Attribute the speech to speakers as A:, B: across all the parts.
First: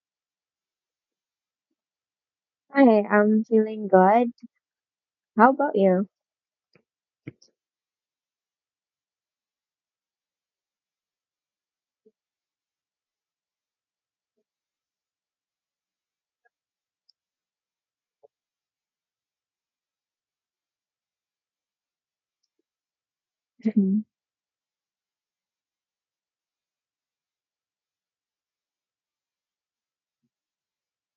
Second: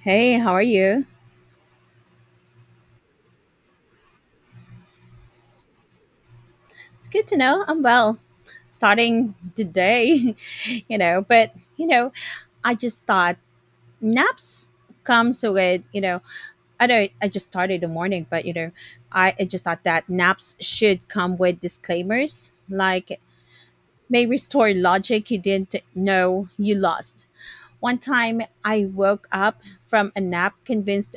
A: Hey, how are you?
B: Hi, I'm feeling good. How about you?
A: It's good to know. I'm well. Starting the day, you know, but you know, I just thought naps comes with, I know I just started the morning, I just thought that naps should come with disclaimers like
B: Mhm.
A: may restore logic you didn't know you lost. One time I woke up from a nap convinced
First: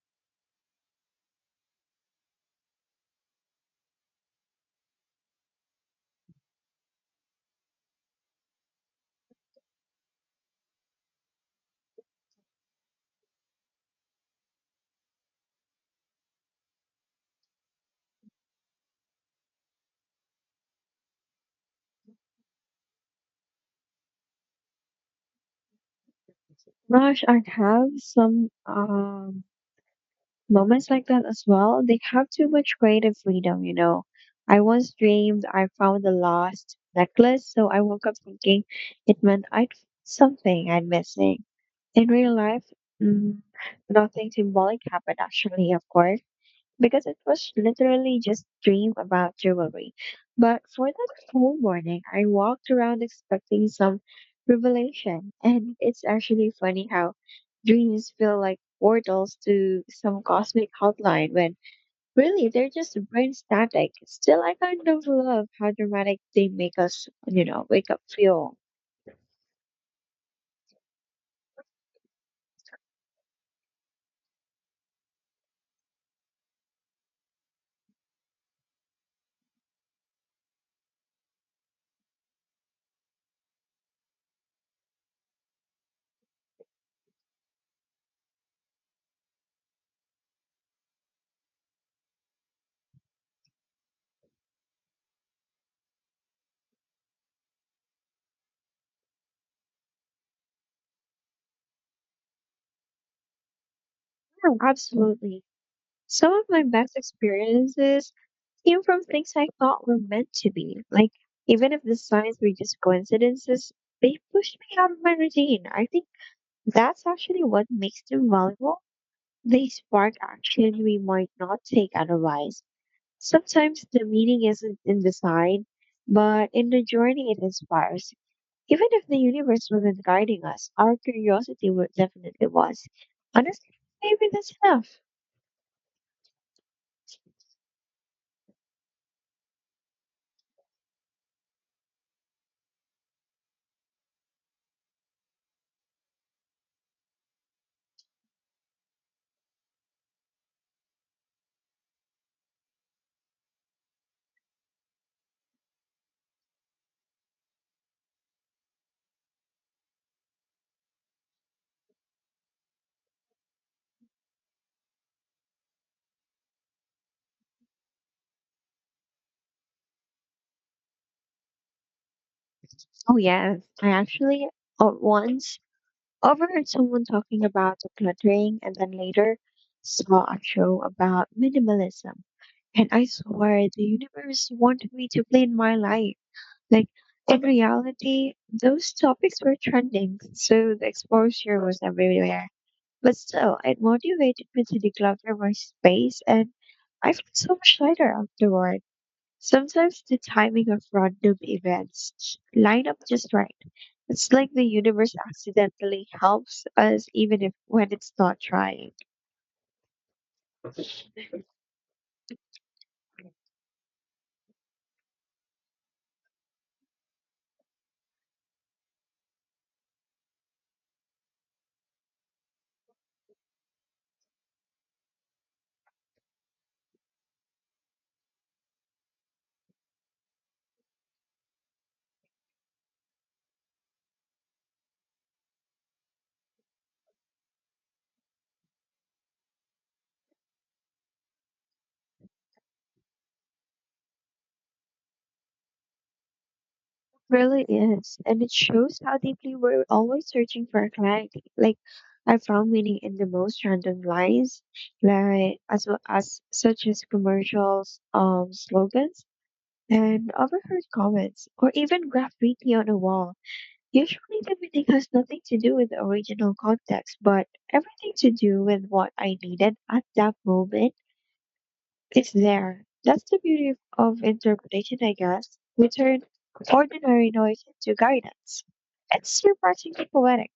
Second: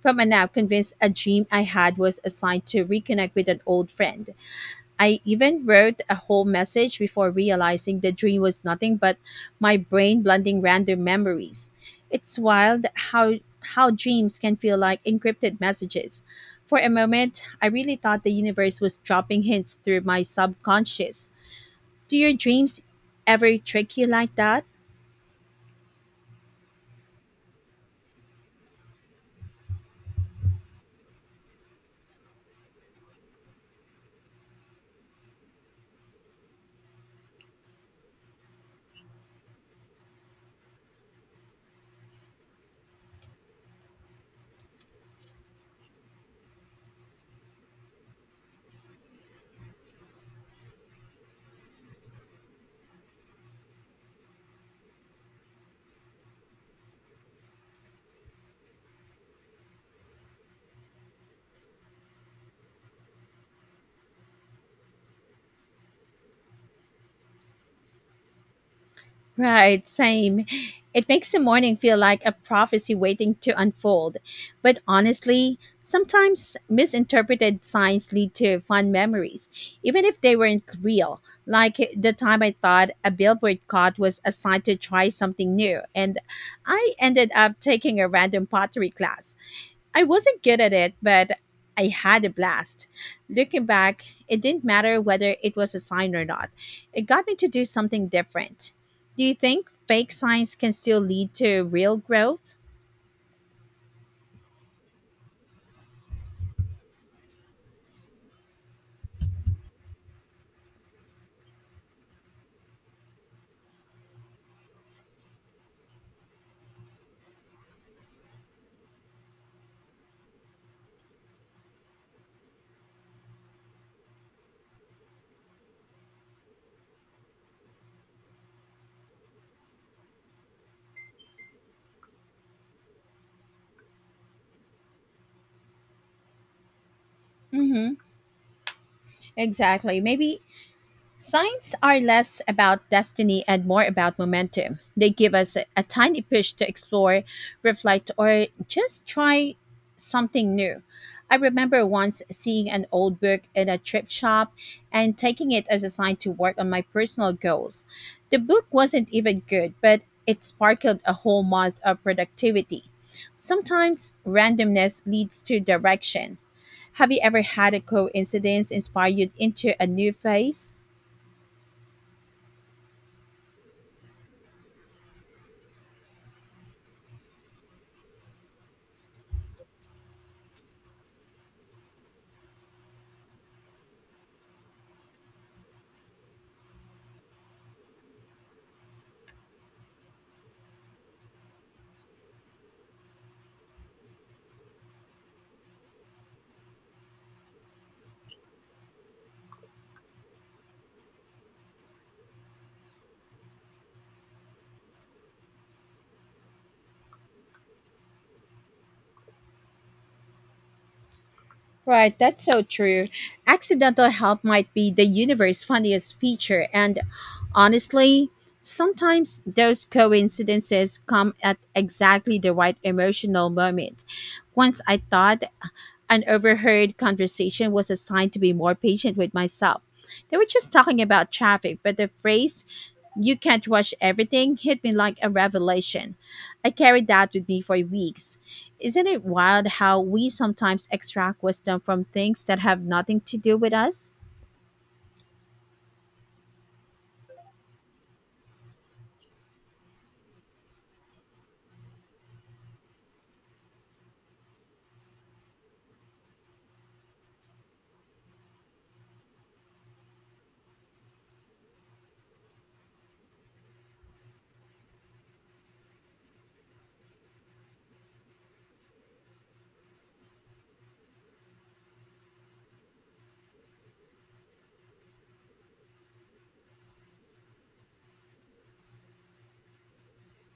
A: from a nap convinced a dream I had was assigned to reconnect with an old friend. I even wrote a whole message before realizing the dream was nothing but my brain blending random memories. It's wild how how dreams can feel like encrypted messages. For a moment, I really thought the universe was dropping hints through my subconscious. Do your dreams ever trick you like that?
B: Gosh, I have some moments like that as well. They have too much creative freedom, you know. I once dreamed I found a lost necklace, so I woke up thinking it meant I'd something I'd missing. In real life, mm, nothing symbolic happened actually, of course, because it was literally just dream about jewelry. But for that whole morning, I walked around expecting some revelation. And it's actually funny how dreams feel like portals to some cosmic outline when really they're just brain static. Still, I kind of love how dramatic they make us, you know, wake up feel.
A: Right, same. It makes the morning feel like a prophecy waiting to unfold. But honestly, sometimes misinterpreted signs lead to fun memories, even if they weren't real. Like the time I thought a billboard card was a sign to try something new, and I ended up taking a random pottery class. I wasn't good at it, but I had a blast. Looking back, it didn't matter whether it was a sign or not. It got me to do something different. Do you think fake signs can still lead to real growth?
B: Yeah, absolutely. Some of my best experiences came from things I thought were meant to be. Like, even if the signs were just coincidences, they pushed me out of my routine. I think that's actually what makes them valuable. They spark action we might not take otherwise. Sometimes the meaning isn't in the sign, but in the journey it inspires. Even if the universe wasn't guiding us, our curiosity would definitely was. Honestly, maybe that's enough.
A: Mm-hmm. Exactly. Maybe signs are less about destiny and more about momentum. They give us a tiny push to explore, reflect, or just try something new. I remember once seeing an old book in a thrift shop and taking it as a sign to work on my personal goals. The book wasn't even good, but it sparkled a whole month of productivity. Sometimes randomness leads to direction. Have you ever had a coincidence inspire you into a new phase?
B: Oh yeah, I actually once overheard someone talking about decluttering and then later saw a show about minimalism. And I swear the universe wanted me to play my life. Like, in reality, those topics were trending, so the exposure was everywhere. But still, it motivated me to declutter my space, and I felt so much lighter afterward. Sometimes the timing of random events line up just right. It's like the universe accidentally helps us even if when it's not trying. It
A: Right, that's so true. Accidental help might be the universe's funniest feature, and honestly, sometimes those coincidences come at exactly the right emotional moment. Once I thought an overheard conversation was a sign to be more patient with myself. They were just talking about traffic, but the phrase, you can't watch everything, hit me like a revelation. I carried that with me for weeks. Isn't it wild how we sometimes extract wisdom from things that have nothing to do with us?
B: really is. And it shows how deeply we're always searching for clarity. Like, I found meaning in the most random lines, like as well as such as commercials, slogans, and overheard comments, or even graffiti on a wall. Usually the meaning has nothing to do with the original context, but everything to do with what I needed at that moment. It's there. That's the beauty of interpretation, I guess. We turn ordinary noise into guidance. It's surprisingly poetic.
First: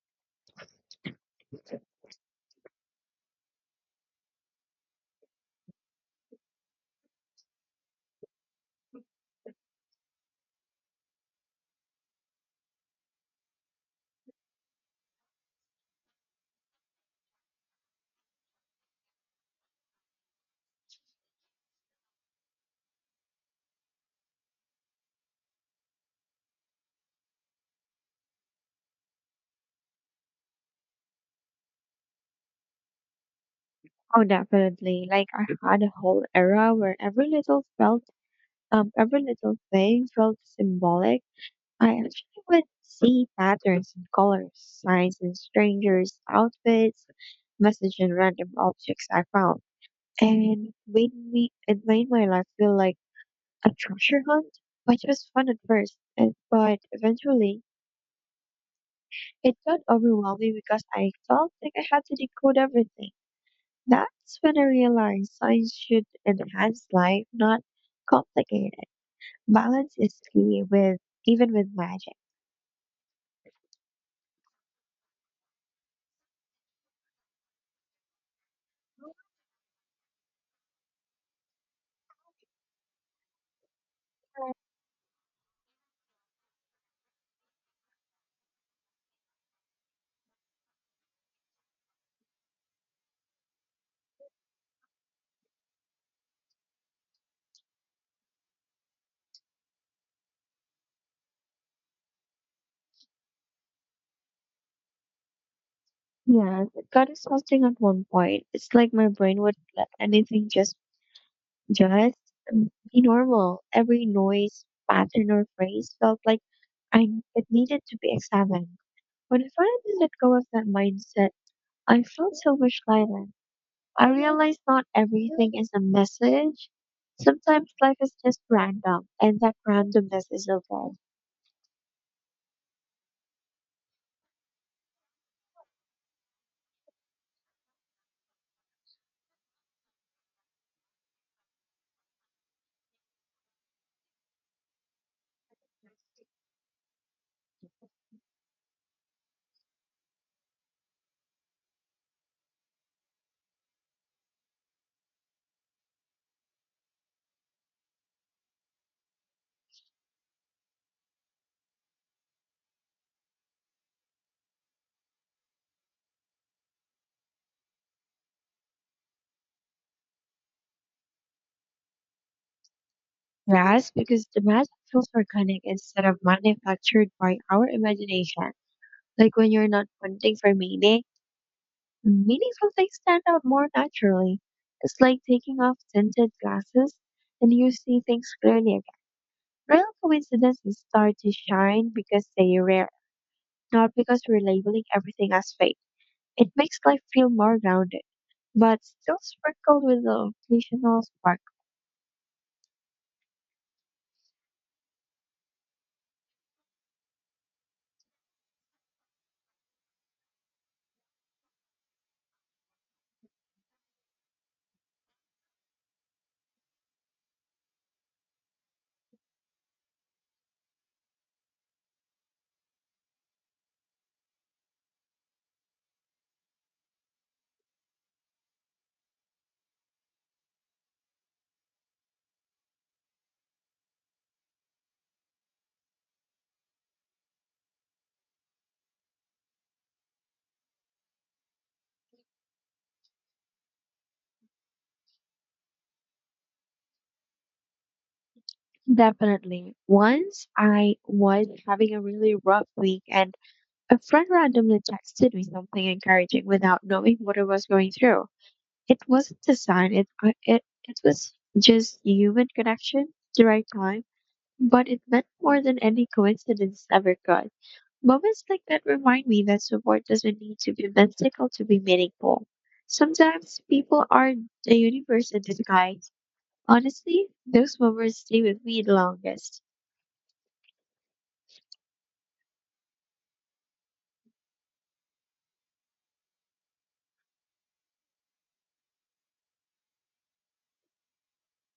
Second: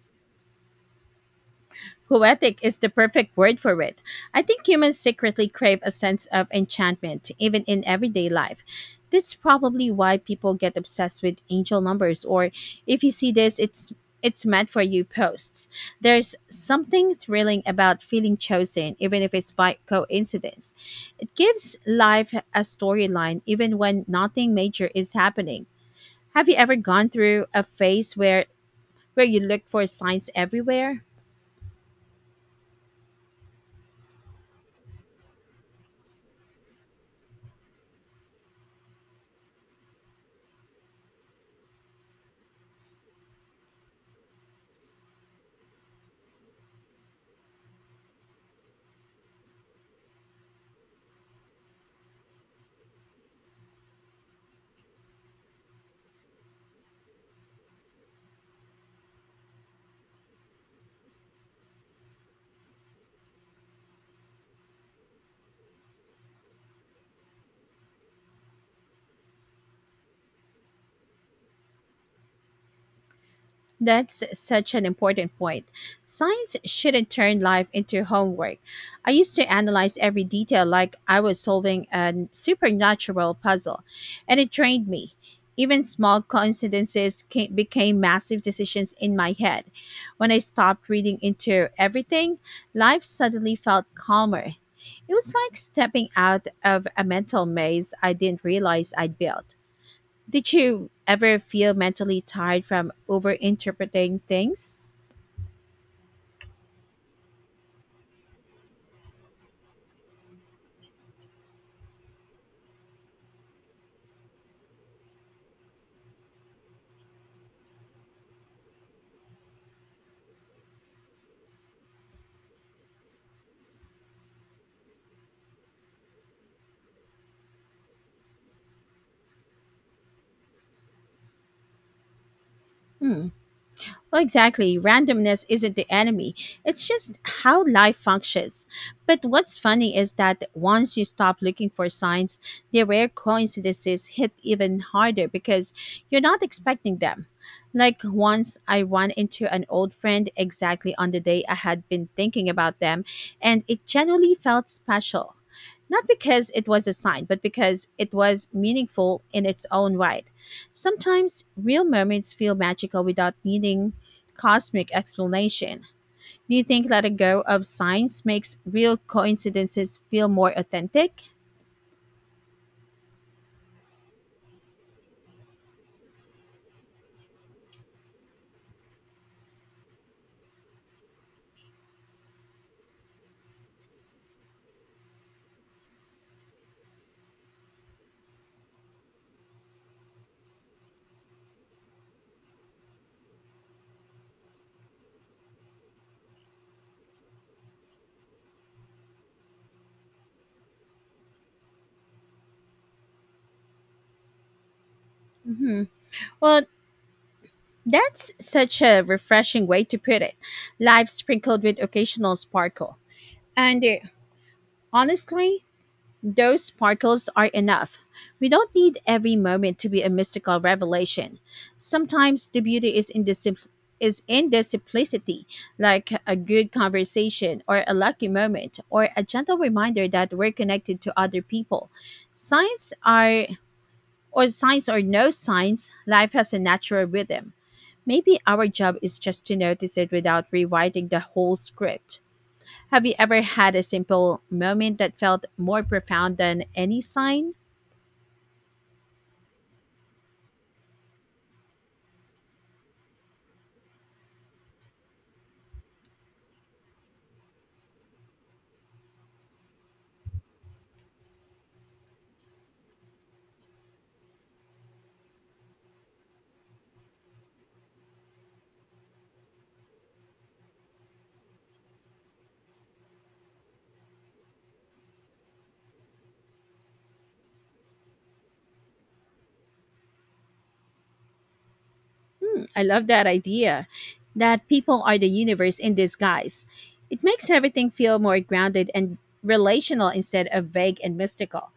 A: Poetic is the perfect word for it. I think humans secretly crave a sense of enchantment, even in everyday life. That's probably why people get obsessed with angel numbers or if you see this, it's meant for you posts. There's something thrilling about feeling chosen, even if it's by coincidence. It gives life a storyline even when nothing major is happening. Have you ever gone through a phase where you look for signs everywhere?
B: Oh, definitely. Like, I had a whole era where every little thing felt symbolic. I actually would see patterns in colors, signs in strangers' outfits, messages in random objects I found, and made me. It made my life feel like a treasure hunt, which was fun at first, but eventually it got overwhelming because I felt like I had to decode everything. That's when I realized science should enhance life, not complicate it. Balance is key with, even with magic.
A: That's such an important point. Science shouldn't turn life into homework. I used to analyze every detail like I was solving a supernatural puzzle, and it drained me. Even small coincidences became massive decisions in my head. When I stopped reading into everything, life suddenly felt calmer. It was like stepping out of a mental maze I didn't realize I'd built. Did you ever feel mentally tired from overinterpreting things?
B: Yeah, it got exhausting at one point. It's like my brain would let anything just be normal. Every noise, pattern, or phrase felt like I it needed to be examined. When I finally let go of that mindset, I felt so much lighter. I realized not everything is a message. Sometimes life is just random, and that randomness is okay.
A: Hmm. Well, exactly. Randomness isn't the enemy, it's just how life functions. But what's funny is that once you stop looking for signs, the rare coincidences hit even harder because you're not expecting them. Like once I ran into an old friend exactly on the day I had been thinking about them, and it genuinely felt special. Not because it was a sign, but because it was meaningful in its own right. Sometimes real moments feel magical without needing cosmic explanation. Do you think letting go of science makes real coincidences feel more authentic?
B: Yes, because the magic feels organic instead of manufactured by our imagination. Like when you're not hunting for meaning, meaningful things stand out more naturally. It's like taking off tinted glasses and you see things clearly again. Real coincidences start to shine because they're rare, not because we're labeling everything as fate. It makes life feel more grounded, but still sprinkled with the occasional spark.
A: hmm Well, that's such a refreshing way to put it. Life sprinkled with occasional sparkle. And honestly, those sparkles are enough. We don't need every moment to be a mystical revelation. Sometimes the beauty is in the is in the simplicity, like a good conversation or a lucky moment or a gentle reminder that we're connected to other people. Signs are or signs or no signs, life has a natural rhythm. Maybe our job is just to notice it without rewriting the whole script. Have you ever had a simple moment that felt more profound than any sign?
B: Definitely. Once I was having a really rough week, and a friend randomly texted me something encouraging without knowing what I was going through. It wasn't a sign. It I- it was just human connection, the right time, but it meant more than any coincidence ever could. Moments like that remind me that support doesn't need to be mystical to be meaningful. Sometimes people are the universe in disguise. Honestly, those moments stay with me the longest.
A: Hmm, I love that idea that people are the universe in disguise. It makes everything feel more grounded and relational instead of vague and mystical.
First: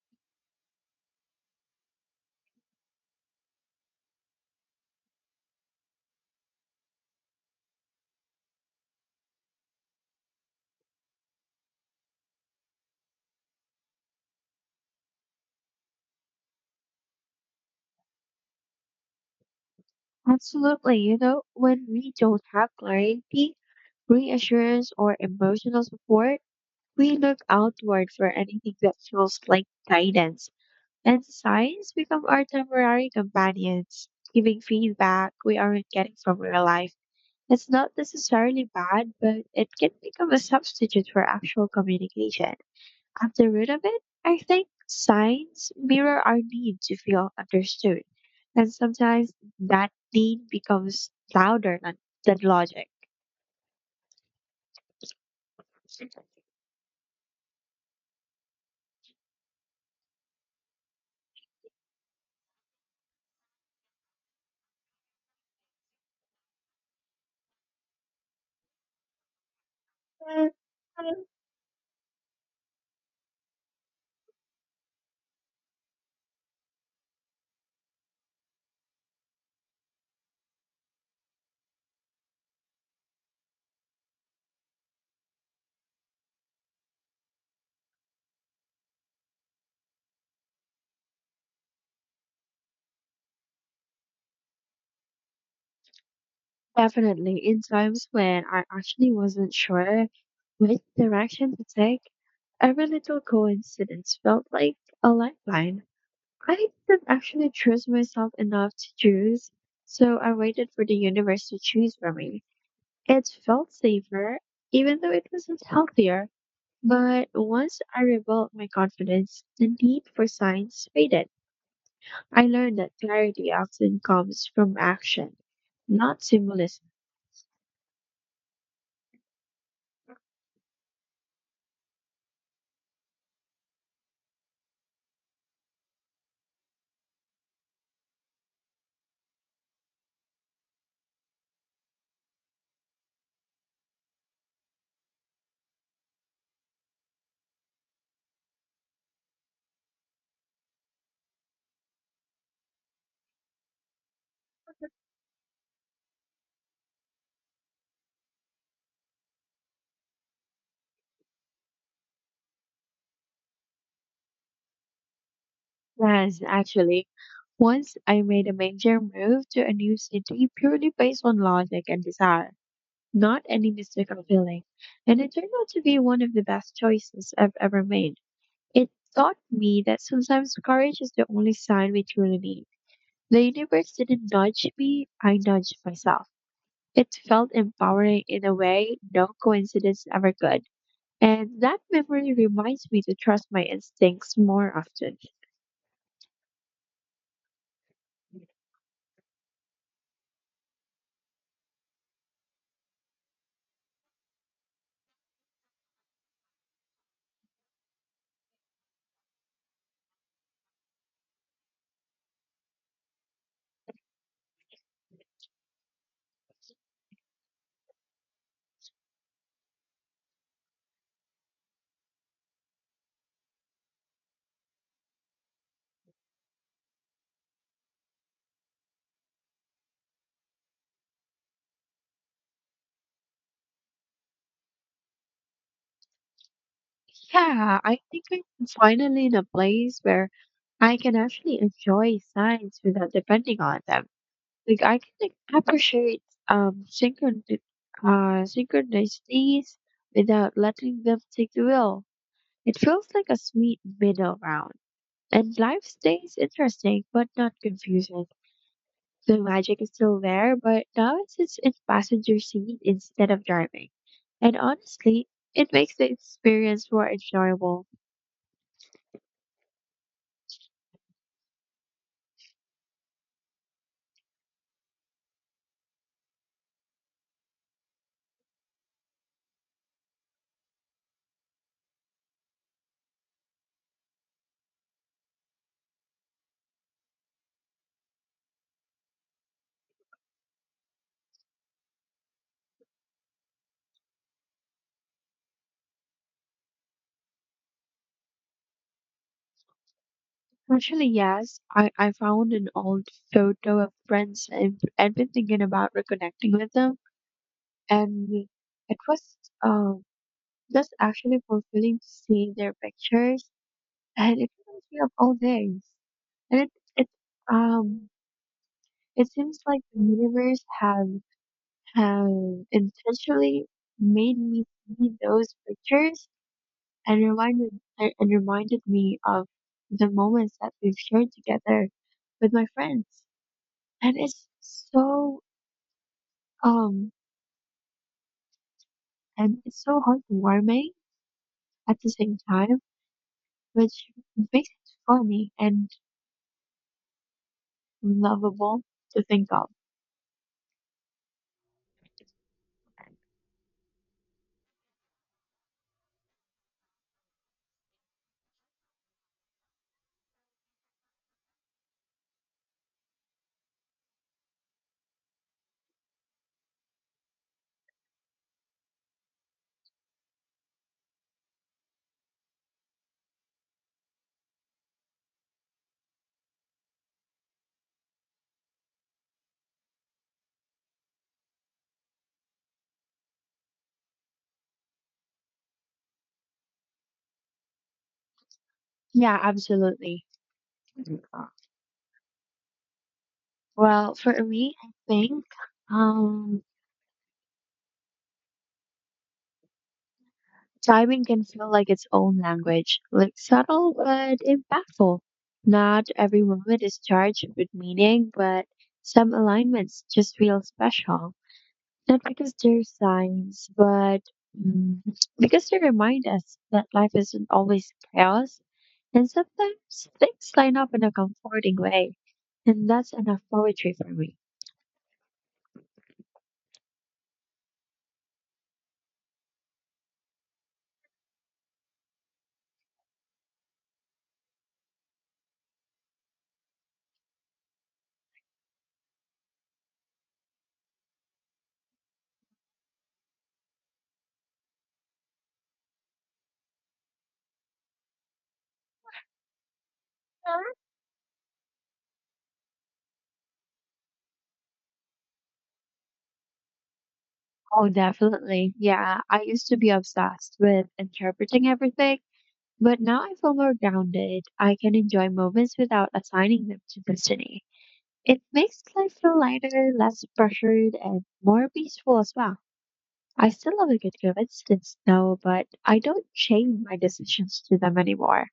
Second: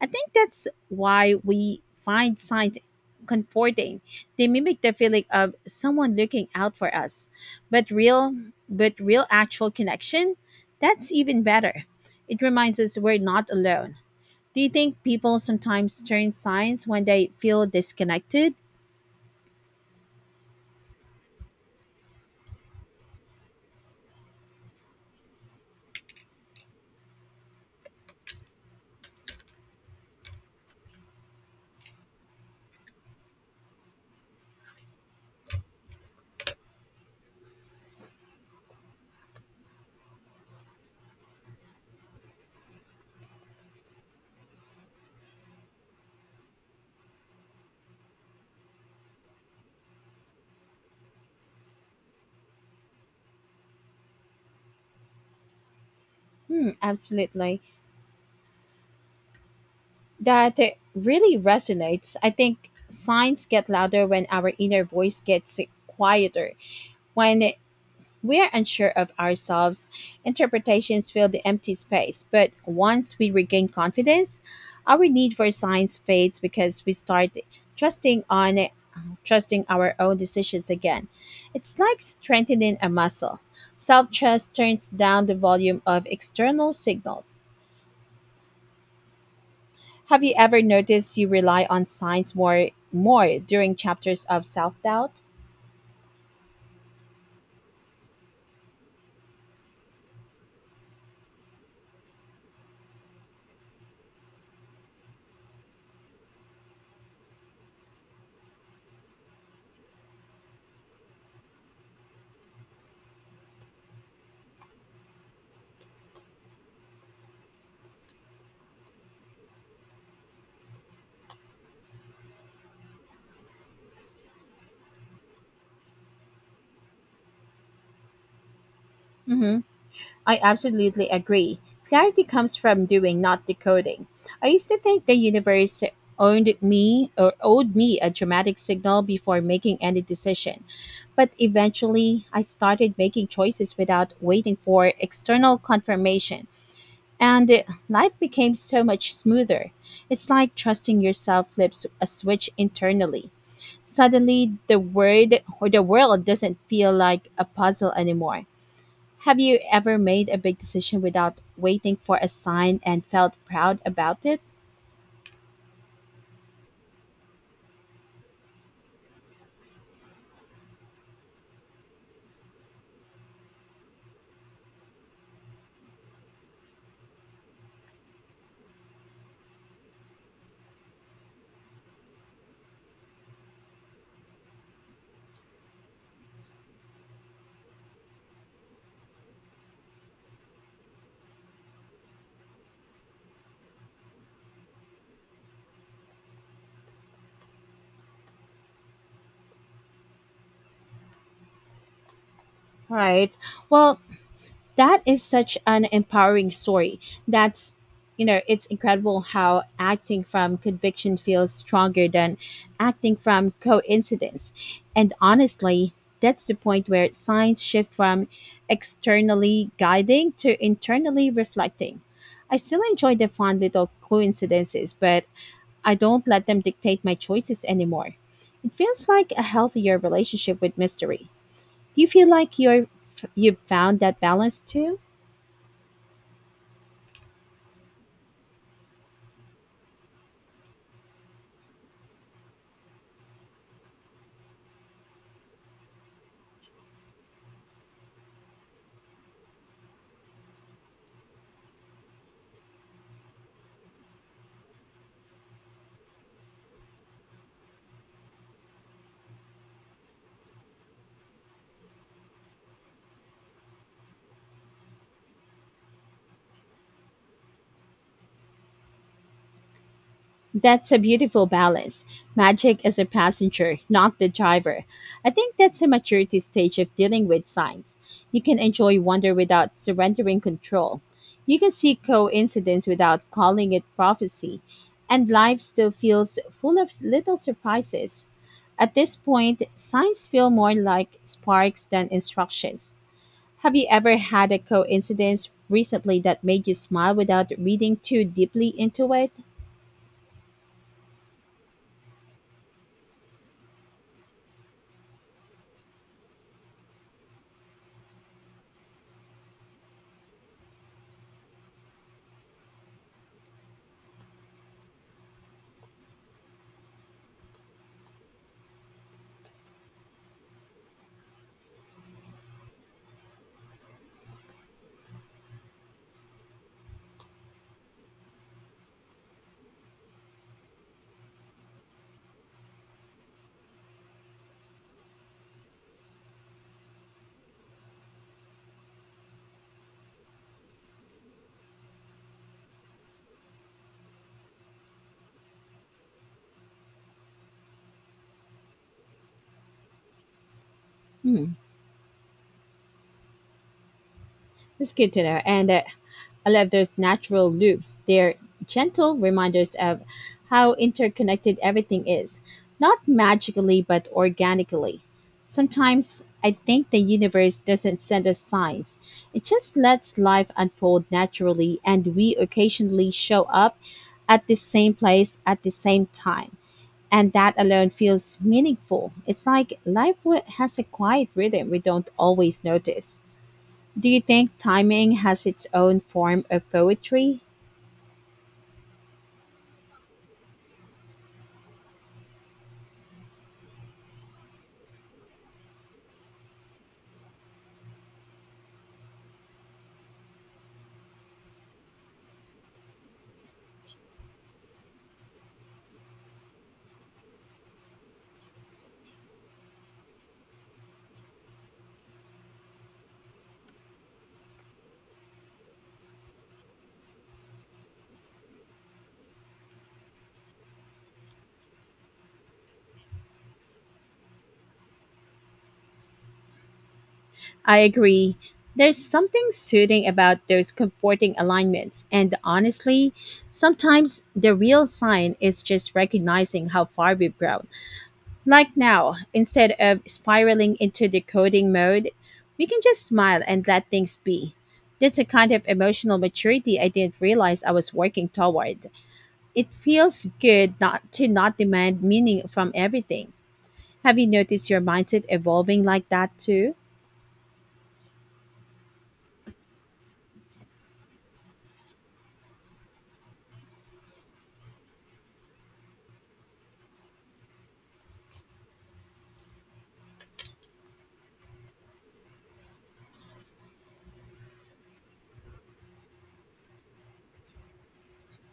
A: I think that's why we find signs comforting. They mimic the feeling of someone looking out for us. But real but real actual connection, that's even better. It reminds us we're not alone. Do you think people sometimes turn signs when they feel disconnected?
B: Absolutely, you know, when we don't have clarity, reassurance, or emotional support, we look outward for anything that feels like guidance. And signs become our temporary companions, giving feedback we aren't getting from real life. It's not necessarily bad, but it can become a substitute for actual communication. At the root of it, I think signs mirror our need to feel understood. And sometimes that need becomes louder than logic.
A: Hmm, absolutely. That really resonates. I think signs get louder when our inner voice gets quieter, when we are unsure of ourselves. Interpretations fill the empty space, but once we regain confidence, our need for science fades because we start trusting on trusting our own decisions again. It's like strengthening a muscle. Self-trust turns down the volume of external signals. Have you ever noticed you rely on science more during chapters of self-doubt?
B: Definitely, in times when I actually wasn't sure which direction to take, every little coincidence felt like a lifeline. I didn't actually trust myself enough to choose, so I waited for the universe to choose for me. It felt safer, even though it wasn't healthier. But once I rebuilt my confidence, the need for signs faded. I learned that clarity often comes from action, not symbolism.
A: Mhm. I absolutely agree. Clarity comes from doing, not decoding. I used to think the universe owned me or owed me a dramatic signal before making any decision. But eventually, I started making choices without waiting for external confirmation. And life became so much smoother. It's like trusting yourself flips a switch internally. Suddenly, the word or the world doesn't feel like a puzzle anymore. Have you ever made a big decision without waiting for a sign and felt proud about it?
B: Yes, actually, once I made a major move to a new city purely based on logic and desire, not any mystical feeling. And it turned out to be one of the best choices I've ever made. It taught me that sometimes courage is the only sign we truly need. The universe didn't nudge me, I nudged myself. It felt empowering in a way no coincidence ever could. And that memory reminds me to trust my instincts more often.
A: Right. Well, that is such an empowering story. That's, you know, it's incredible how acting from conviction feels stronger than acting from coincidence. And honestly, that's the point where signs shift from externally guiding to internally reflecting. I still enjoy the fun little coincidences, but I don't let them dictate my choices anymore. It feels like a healthier relationship with mystery. Do you feel like you've found that balance too?
B: Yeah, I think I'm finally in a place where I can actually enjoy signs without depending on them. Like, I can like appreciate um synchron synchronicities without letting them take the wheel. It feels like a sweet middle ground. And life stays interesting but not confusing. The magic is still there, but now it sits in passenger seat instead of driving. And honestly, it makes the experience more enjoyable.
A: That's a beautiful balance. Magic is a passenger, not the driver. I think that's a maturity stage of dealing with signs. You can enjoy wonder without surrendering control. You can see coincidence without calling it prophecy, and life still feels full of little surprises. At this point, signs feel more like sparks than instructions. Have you ever had a coincidence recently that made you smile without reading too deeply into it?
B: Actually, yes, I found an old photo of friends and I've been thinking about reconnecting with them, and it was um just actually fulfilling to see their pictures, and it reminds me of old days, and it um it seems like the universe have intentionally made me see those pictures and reminded and reminded me of the moments that we've shared together with my friends, and it's so um and it's so heartwarming at the same time, which makes it funny and lovable to think of.
A: Hmm. It's good to know. And I love those natural loops. They're gentle reminders of how interconnected everything is, not magically, but organically. Sometimes I think the universe doesn't send us signs, it just lets life unfold naturally, and we occasionally show up at the same place at the same time. And that alone feels meaningful. It's like life has a quiet rhythm we don't always notice. Do you think timing has its own form of poetry?
B: Yeah, absolutely. Well, for me, I think um, diving can feel like its own language, like subtle but impactful. Not every moment is charged with meaning, but some alignments just feel special. Not because they're signs, but mm, because they remind us that life isn't always chaos. And sometimes things line up in a comforting way. And that's enough poetry for me.
A: I agree. There's something soothing about those comforting alignments, and honestly, sometimes the real sign is just recognizing how far we've grown. Like now, instead of spiraling into the coding mode, we can just smile and let things be. That's a kind of emotional maturity I didn't realize I was working toward. It feels good not demand meaning from everything. Have you noticed your mindset evolving like that too?
B: Oh, definitely. Yeah, I used to be obsessed with interpreting everything, but now I feel more grounded. I can enjoy moments without assigning them to destiny. It makes life feel lighter, less pressured, and more peaceful as well. I still love a good coincidence, though, but I don't chain my decisions to them anymore.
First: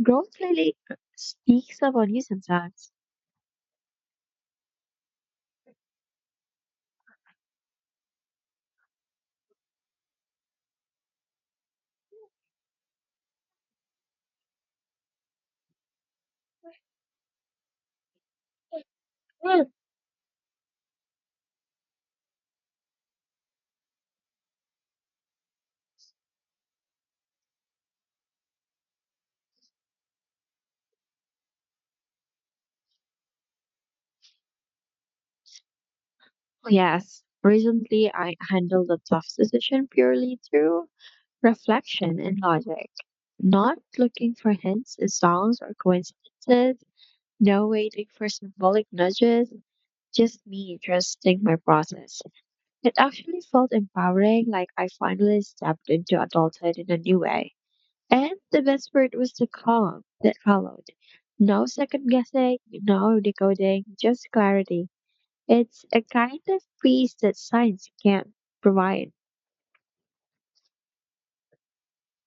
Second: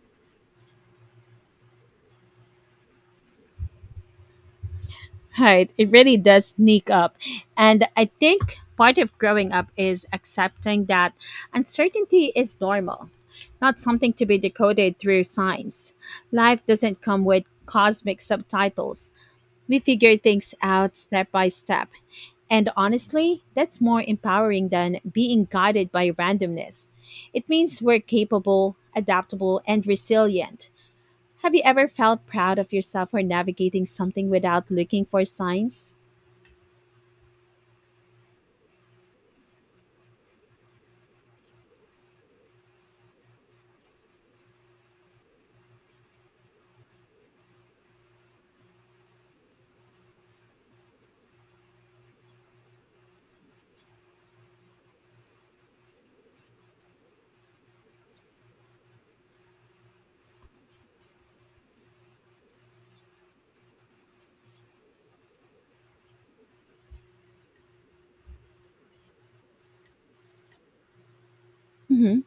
B: Growth really speaks of you sometimes.
A: Right, it really does sneak up. And I think part of growing up is accepting that uncertainty is normal, not something to be decoded through science. Life doesn't come with cosmic subtitles. We figure things out step by step. And honestly, that's more empowering than being guided by randomness. It means we're capable, adaptable, and resilient. Have you ever felt proud of yourself for navigating something without looking for signs?
B: Yes, recently I handled a tough decision purely through reflection and logic. Not looking for hints, songs, or coincidences, no waiting for symbolic nudges, just me trusting my process. It actually felt empowering, like I finally stepped into adulthood in a new way. And the best part was the calm that followed. No second guessing, no decoding, just clarity. It's a kind of peace that science can't provide.
A: hmm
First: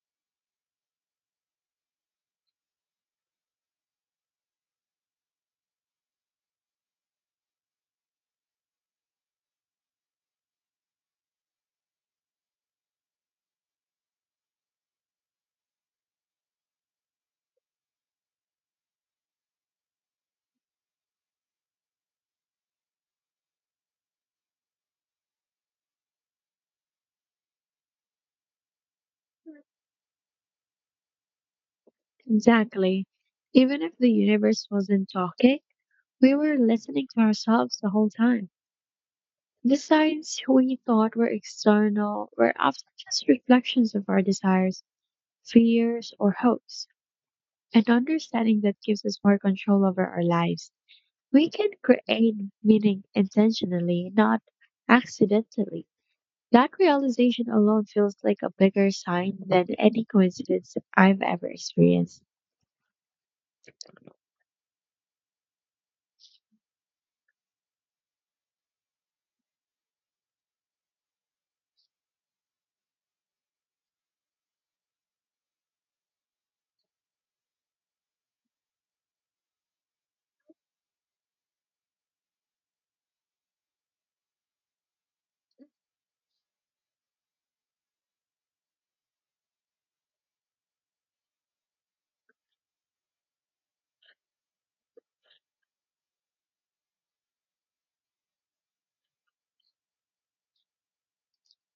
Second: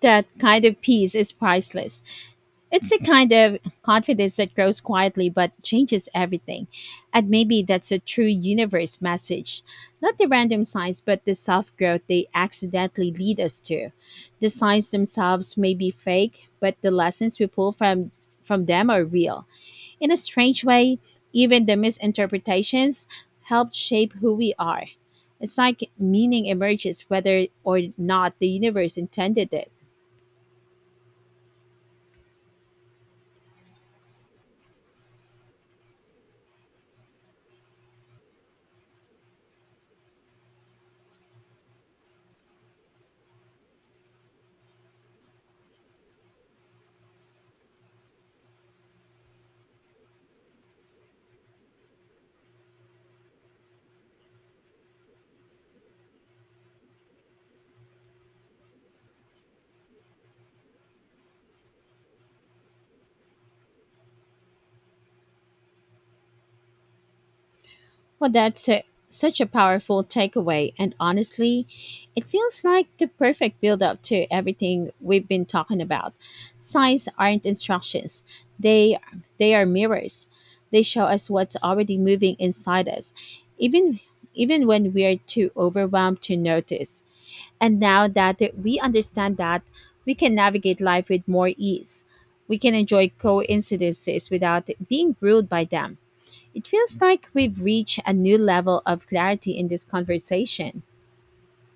A: That kind of peace is priceless. It's the kind of confidence that grows quietly but changes everything. And maybe that's a true universe message. Not the random signs, but the self growth they accidentally lead us to. The signs themselves may be fake, but the lessons we from them are real. In a strange way, even the misinterpretations help shape who we are. It's like meaning emerges whether or not the universe intended it.
B: Exactly. Even if the universe wasn't talking, we were listening to ourselves the whole time. The signs we thought were external were often just reflections of our desires, fears, or hopes. And understanding that gives us more control over our lives. We can create meaning intentionally, not accidentally. That realization alone feels like a bigger sign than any coincidence I've ever experienced.
A: Well, such a powerful takeaway, and honestly, it feels like the perfect build up to everything we've been talking about. Signs aren't instructions, they, they are mirrors. They show us what's already moving inside us, even, even when we're too overwhelmed to notice. And now that we understand that, we can navigate life with more ease. We can enjoy coincidences without being ruled by them. It feels like we've reached a new level of clarity in this conversation.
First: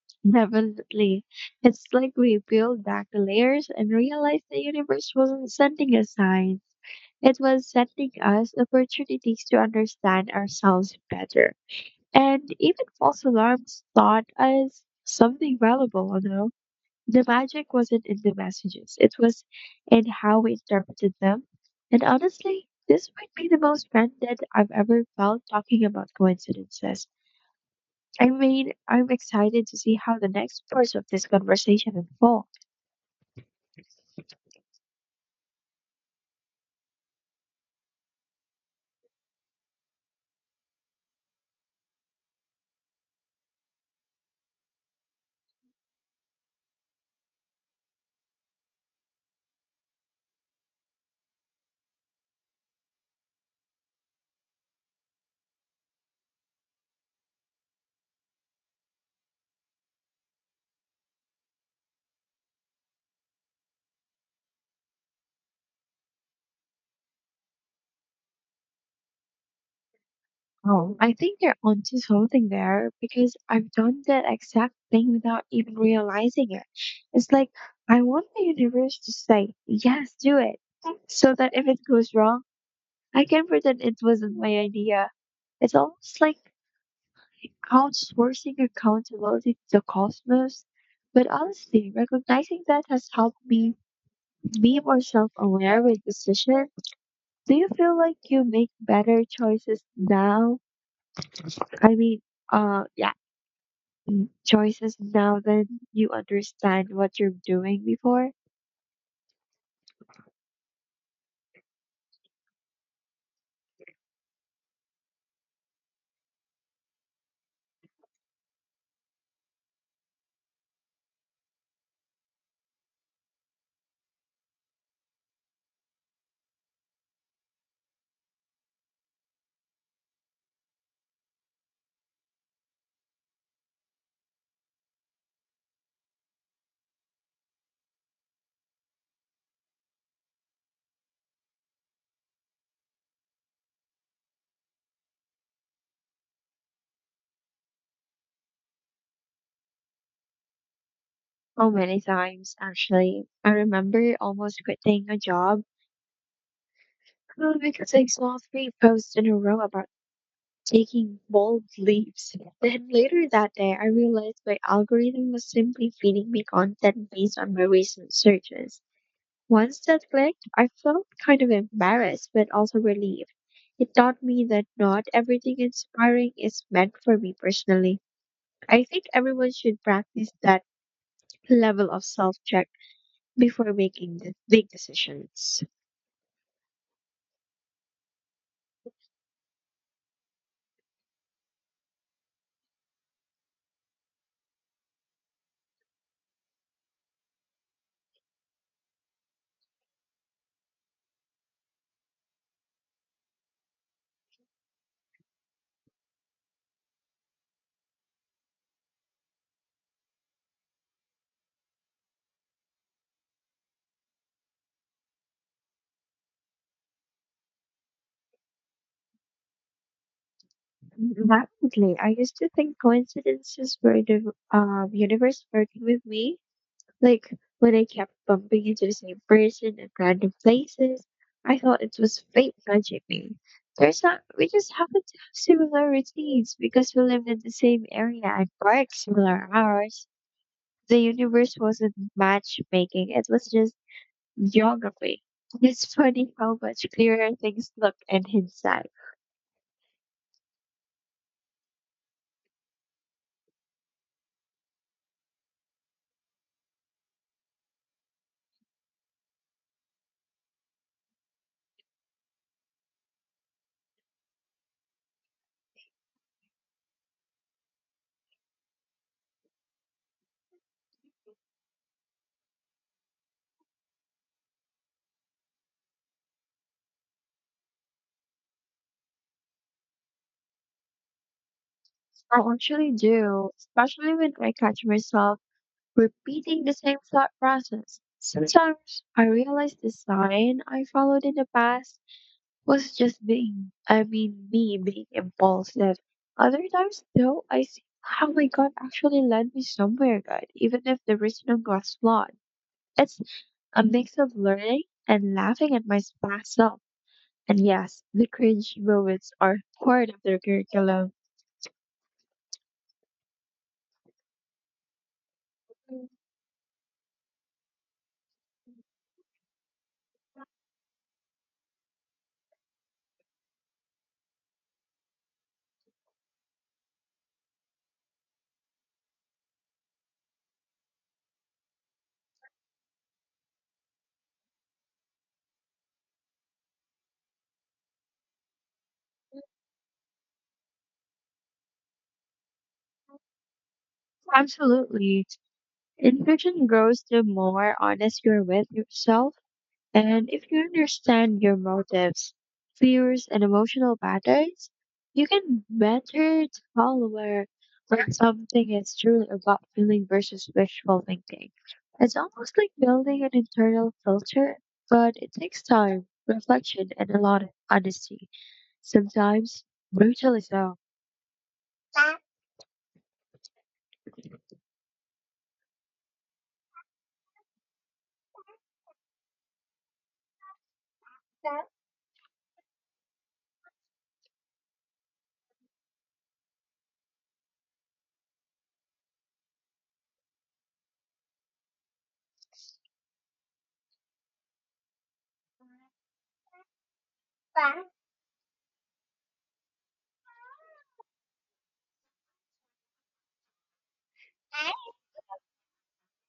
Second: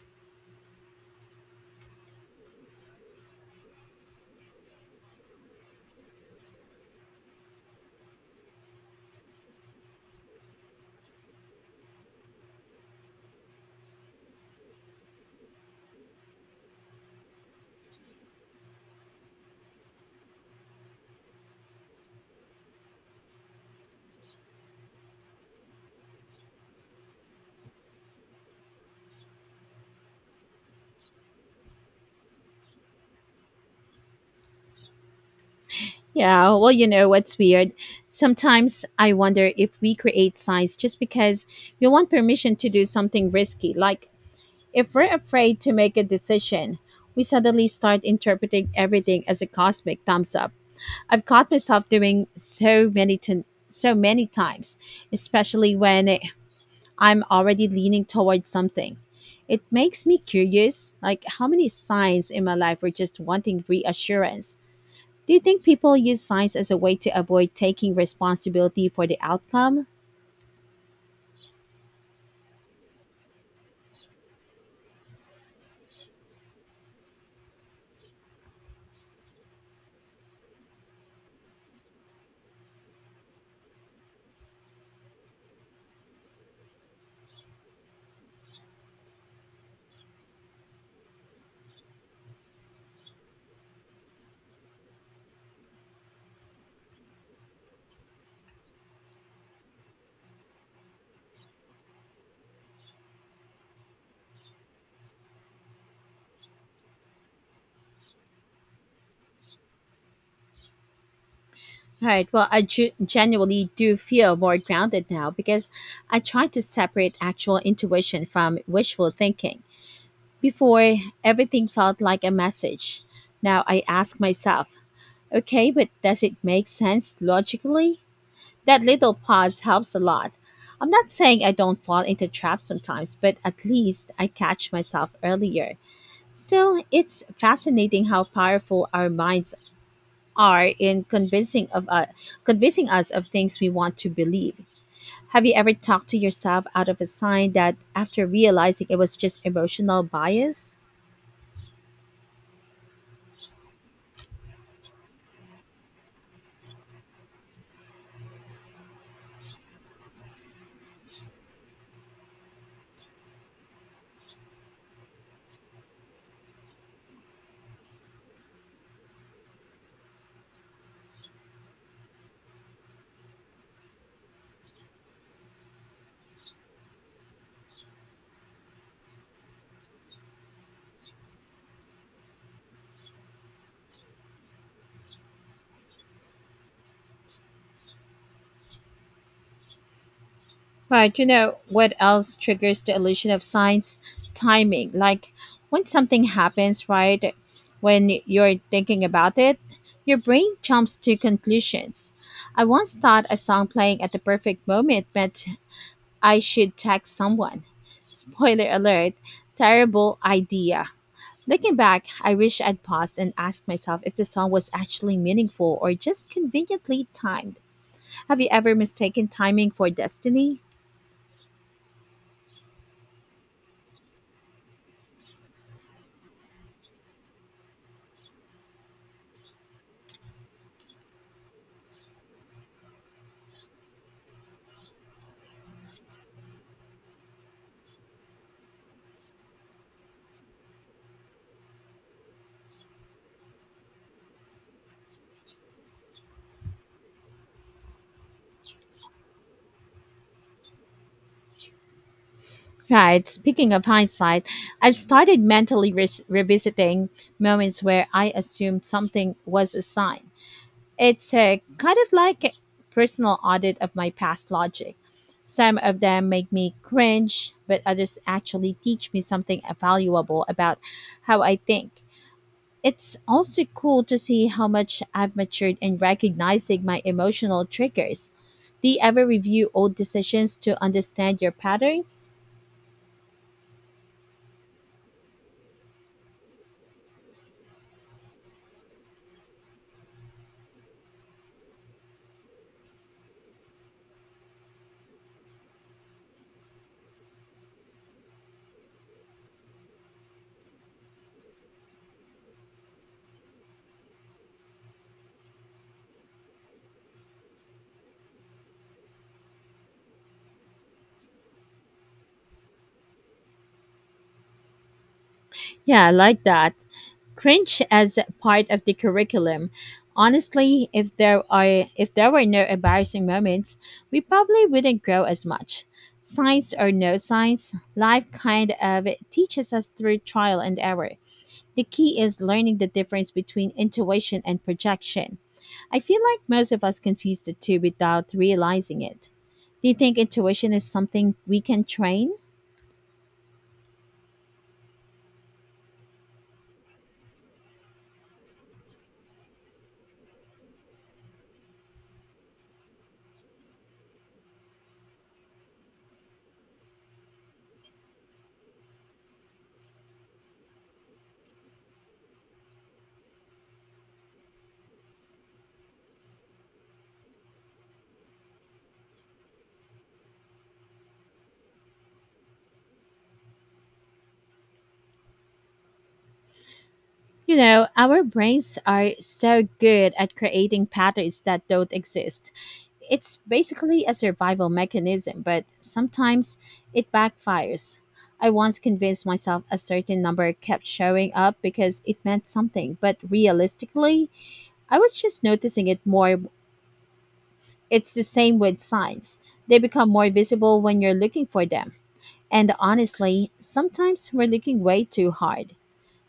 B: Definitely. It's like we peeled back the layers and realized the universe wasn't sending us signs. It was sending us opportunities to understand ourselves better. And even false alarms taught us something valuable, you know? The magic wasn't in the messages, it was in how we interpreted them. And honestly, this might be the most grounded I've ever felt talking about coincidences. I mean, I'm excited to see how the next parts of this conversation unfold.
A: Yeah, well, you know what's weird? Sometimes I wonder if we create signs just because we want permission to do something risky. Like, if we're afraid to make a decision, we suddenly start interpreting everything as a cosmic thumbs up. I've caught myself doing so many times, especially I'm already leaning towards something. It makes me curious, like how many signs in my life were just wanting reassurance. Do you think people use signs as a way to avoid taking responsibility for the outcome?
B: Oh, I think you're onto something there because I've done that exact thing without even realizing it. It's like I want the universe to say, yes, do it. So that if it goes wrong, I can pretend it wasn't my idea. It's almost like outsourcing accountability to the cosmos. But honestly, recognizing that has helped me be more self aware with decisions. Do you feel like you make better choices now? I mean, yeah, choices now that you understand what you're doing before?
A: Right. Well, genuinely do feel more grounded now because I try to separate actual intuition from wishful thinking. Before, everything felt like a message. Now I ask myself, okay, but does it make sense logically? That little pause helps a lot. I'm not saying I don't fall into traps sometimes, but at least I catch myself earlier. Still, it's fascinating how powerful our minds are in convincing us of things we want to believe. Have you ever talked to yourself out of a sign that after realizing it was just emotional bias?
B: Oh, many times, actually. I remember almost quitting a job because I saw three posts in a row about taking bold leaps. Then later that day, I realized my algorithm was simply feeding me content based on my recent searches. Once that clicked, I felt kind of embarrassed but also relieved. It taught me that not everything inspiring is meant for me personally. I think everyone should practice that level of self check before making the big decisions.
A: Right, you know what else triggers the illusion of signs? Timing. Like when something happens, right, when you're thinking about it, your brain jumps to conclusions. I once thought a song playing at the perfect moment meant I should text someone. Spoiler alert, terrible idea. Looking back, I wish I'd paused and asked myself if the song was actually meaningful or just conveniently timed. Have you ever mistaken timing for destiny?
B: Definitely. I used to think coincidences were the universe working with me. Like when I kept bumping into the same person in random places, I thought it was fate nudging me. There's not, we just happen to have similar routines because we lived in the same area and worked similar hours. The universe wasn't matchmaking, it was just geography. It's funny how much clearer things look in hindsight.
A: Right. Speaking of hindsight, I've started mentally revisiting moments where I assumed something was a sign. It's a kind of like a personal audit of my past logic. Some of them make me cringe, but others actually teach me something valuable about how I think. It's also cool to see how much I've matured in recognizing my emotional triggers. Do you ever review old decisions to understand your patterns?
B: I actually do, especially when I catch myself repeating the same thought process. Sometimes I realize the sign I followed in the past was just being, I mean, me being impulsive. Other times, though, I see how my gut actually led me somewhere good, even if the reasoning was flawed. It's a mix of learning and laughing at my past self. And yes, the cringe moments are part of their curriculum.
A: Yeah, I like that. Cringe as part of the curriculum. Honestly, if there were no embarrassing moments, we probably wouldn't grow as much. Science or no science, life kind of teaches us through trial and error. The key is learning the difference between intuition and projection. I feel like most of us confuse the two without realizing it. Do you think intuition is something we can train?
B: Absolutely. And fiction grows the more honest you're with yourself. And if you understand your motives, fears, and emotional patterns, you can better tell where something is truly about feeling versus wishful thinking. It's almost like building an internal filter, but it takes time, reflection, and a lot of honesty, sometimes brutally so.
A: You know, our brains are so good at creating patterns that don't exist. It's basically a survival mechanism, but sometimes it backfires. I once convinced myself a certain number kept showing up because it meant something, but realistically, I was just noticing it more. It's the same with signs. They become more visible when you're looking for them. And honestly, sometimes we're looking way too hard.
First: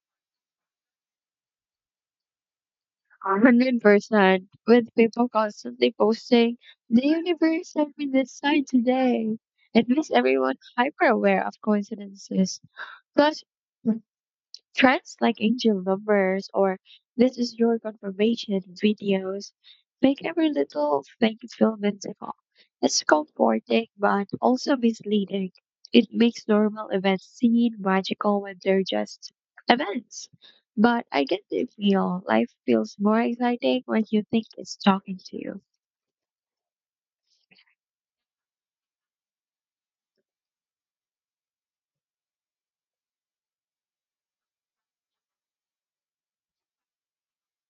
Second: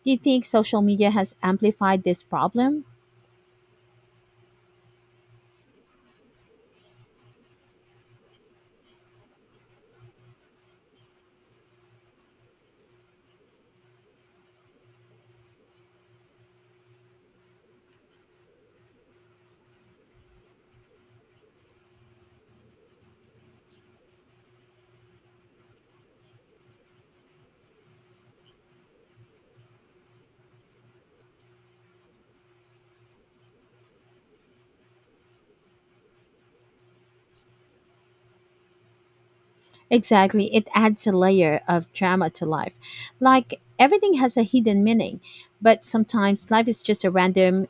A: Do you think social media has amplified this problem?
B: 100% with people constantly posting, the universe sent me this sign today. It makes everyone hyper aware of coincidences. Plus, trends like angel numbers or this is your confirmation videos make every little thing feel whimsical. It's comforting but also misleading. It makes normal events seem magical when they're just events. But I get the feel life feels more exciting when you think it's talking to you.
A: Exactly, it adds a layer of drama to life. Like everything has a hidden meaning, but sometimes life is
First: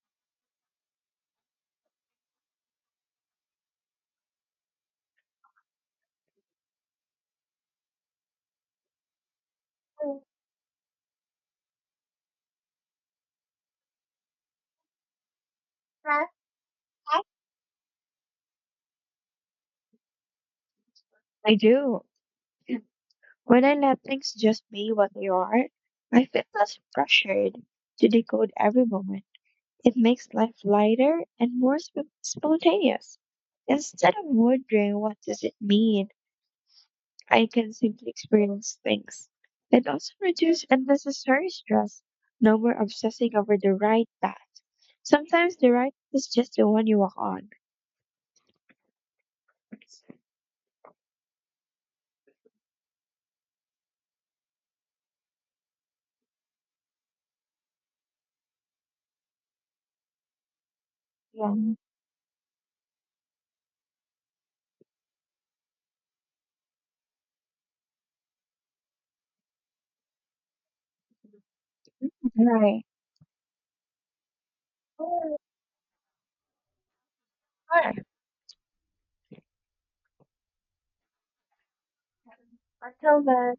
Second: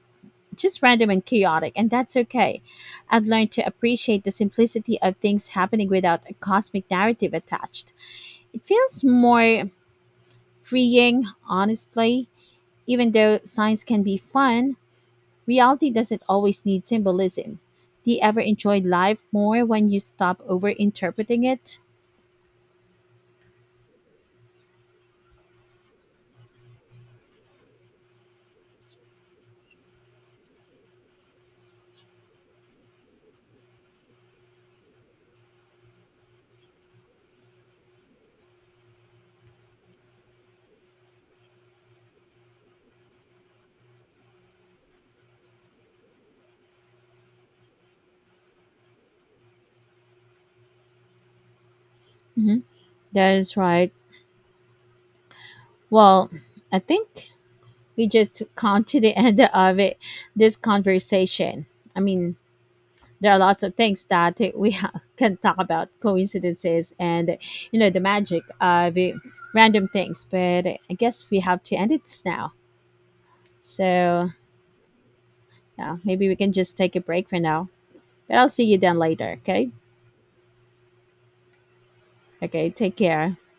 A: just random and chaotic, and that's okay. I've learned to appreciate the simplicity of things happening without a cosmic narrative attached. It feels more freeing, honestly. Even though science can be fun, reality doesn't always need symbolism. Do you ever enjoy life more when you stop overinterpreting
B: I
A: it?
B: do. When I let things just be what they are, I feel less pressured to decode every moment. It makes life lighter and more spontaneous. Instead of wondering what does it mean, I can simply experience things. It also reduces unnecessary stress, no more obsessing over the right path. Sometimes the right is just the one you walk on.
A: Mhm. That is right. Well, I think we just come to the end of it, this
B: Yeah,
A: conversation. I mean, there are lots of things that we can talk about coincidences and, you know, the magic of it, random things, but I guess we have to end it now.
B: right.
A: So,
B: Sure.
A: yeah, maybe we can just take a break for now. But I'll see you then later, okay? Okay, take
B: Until
A: care.
B: then.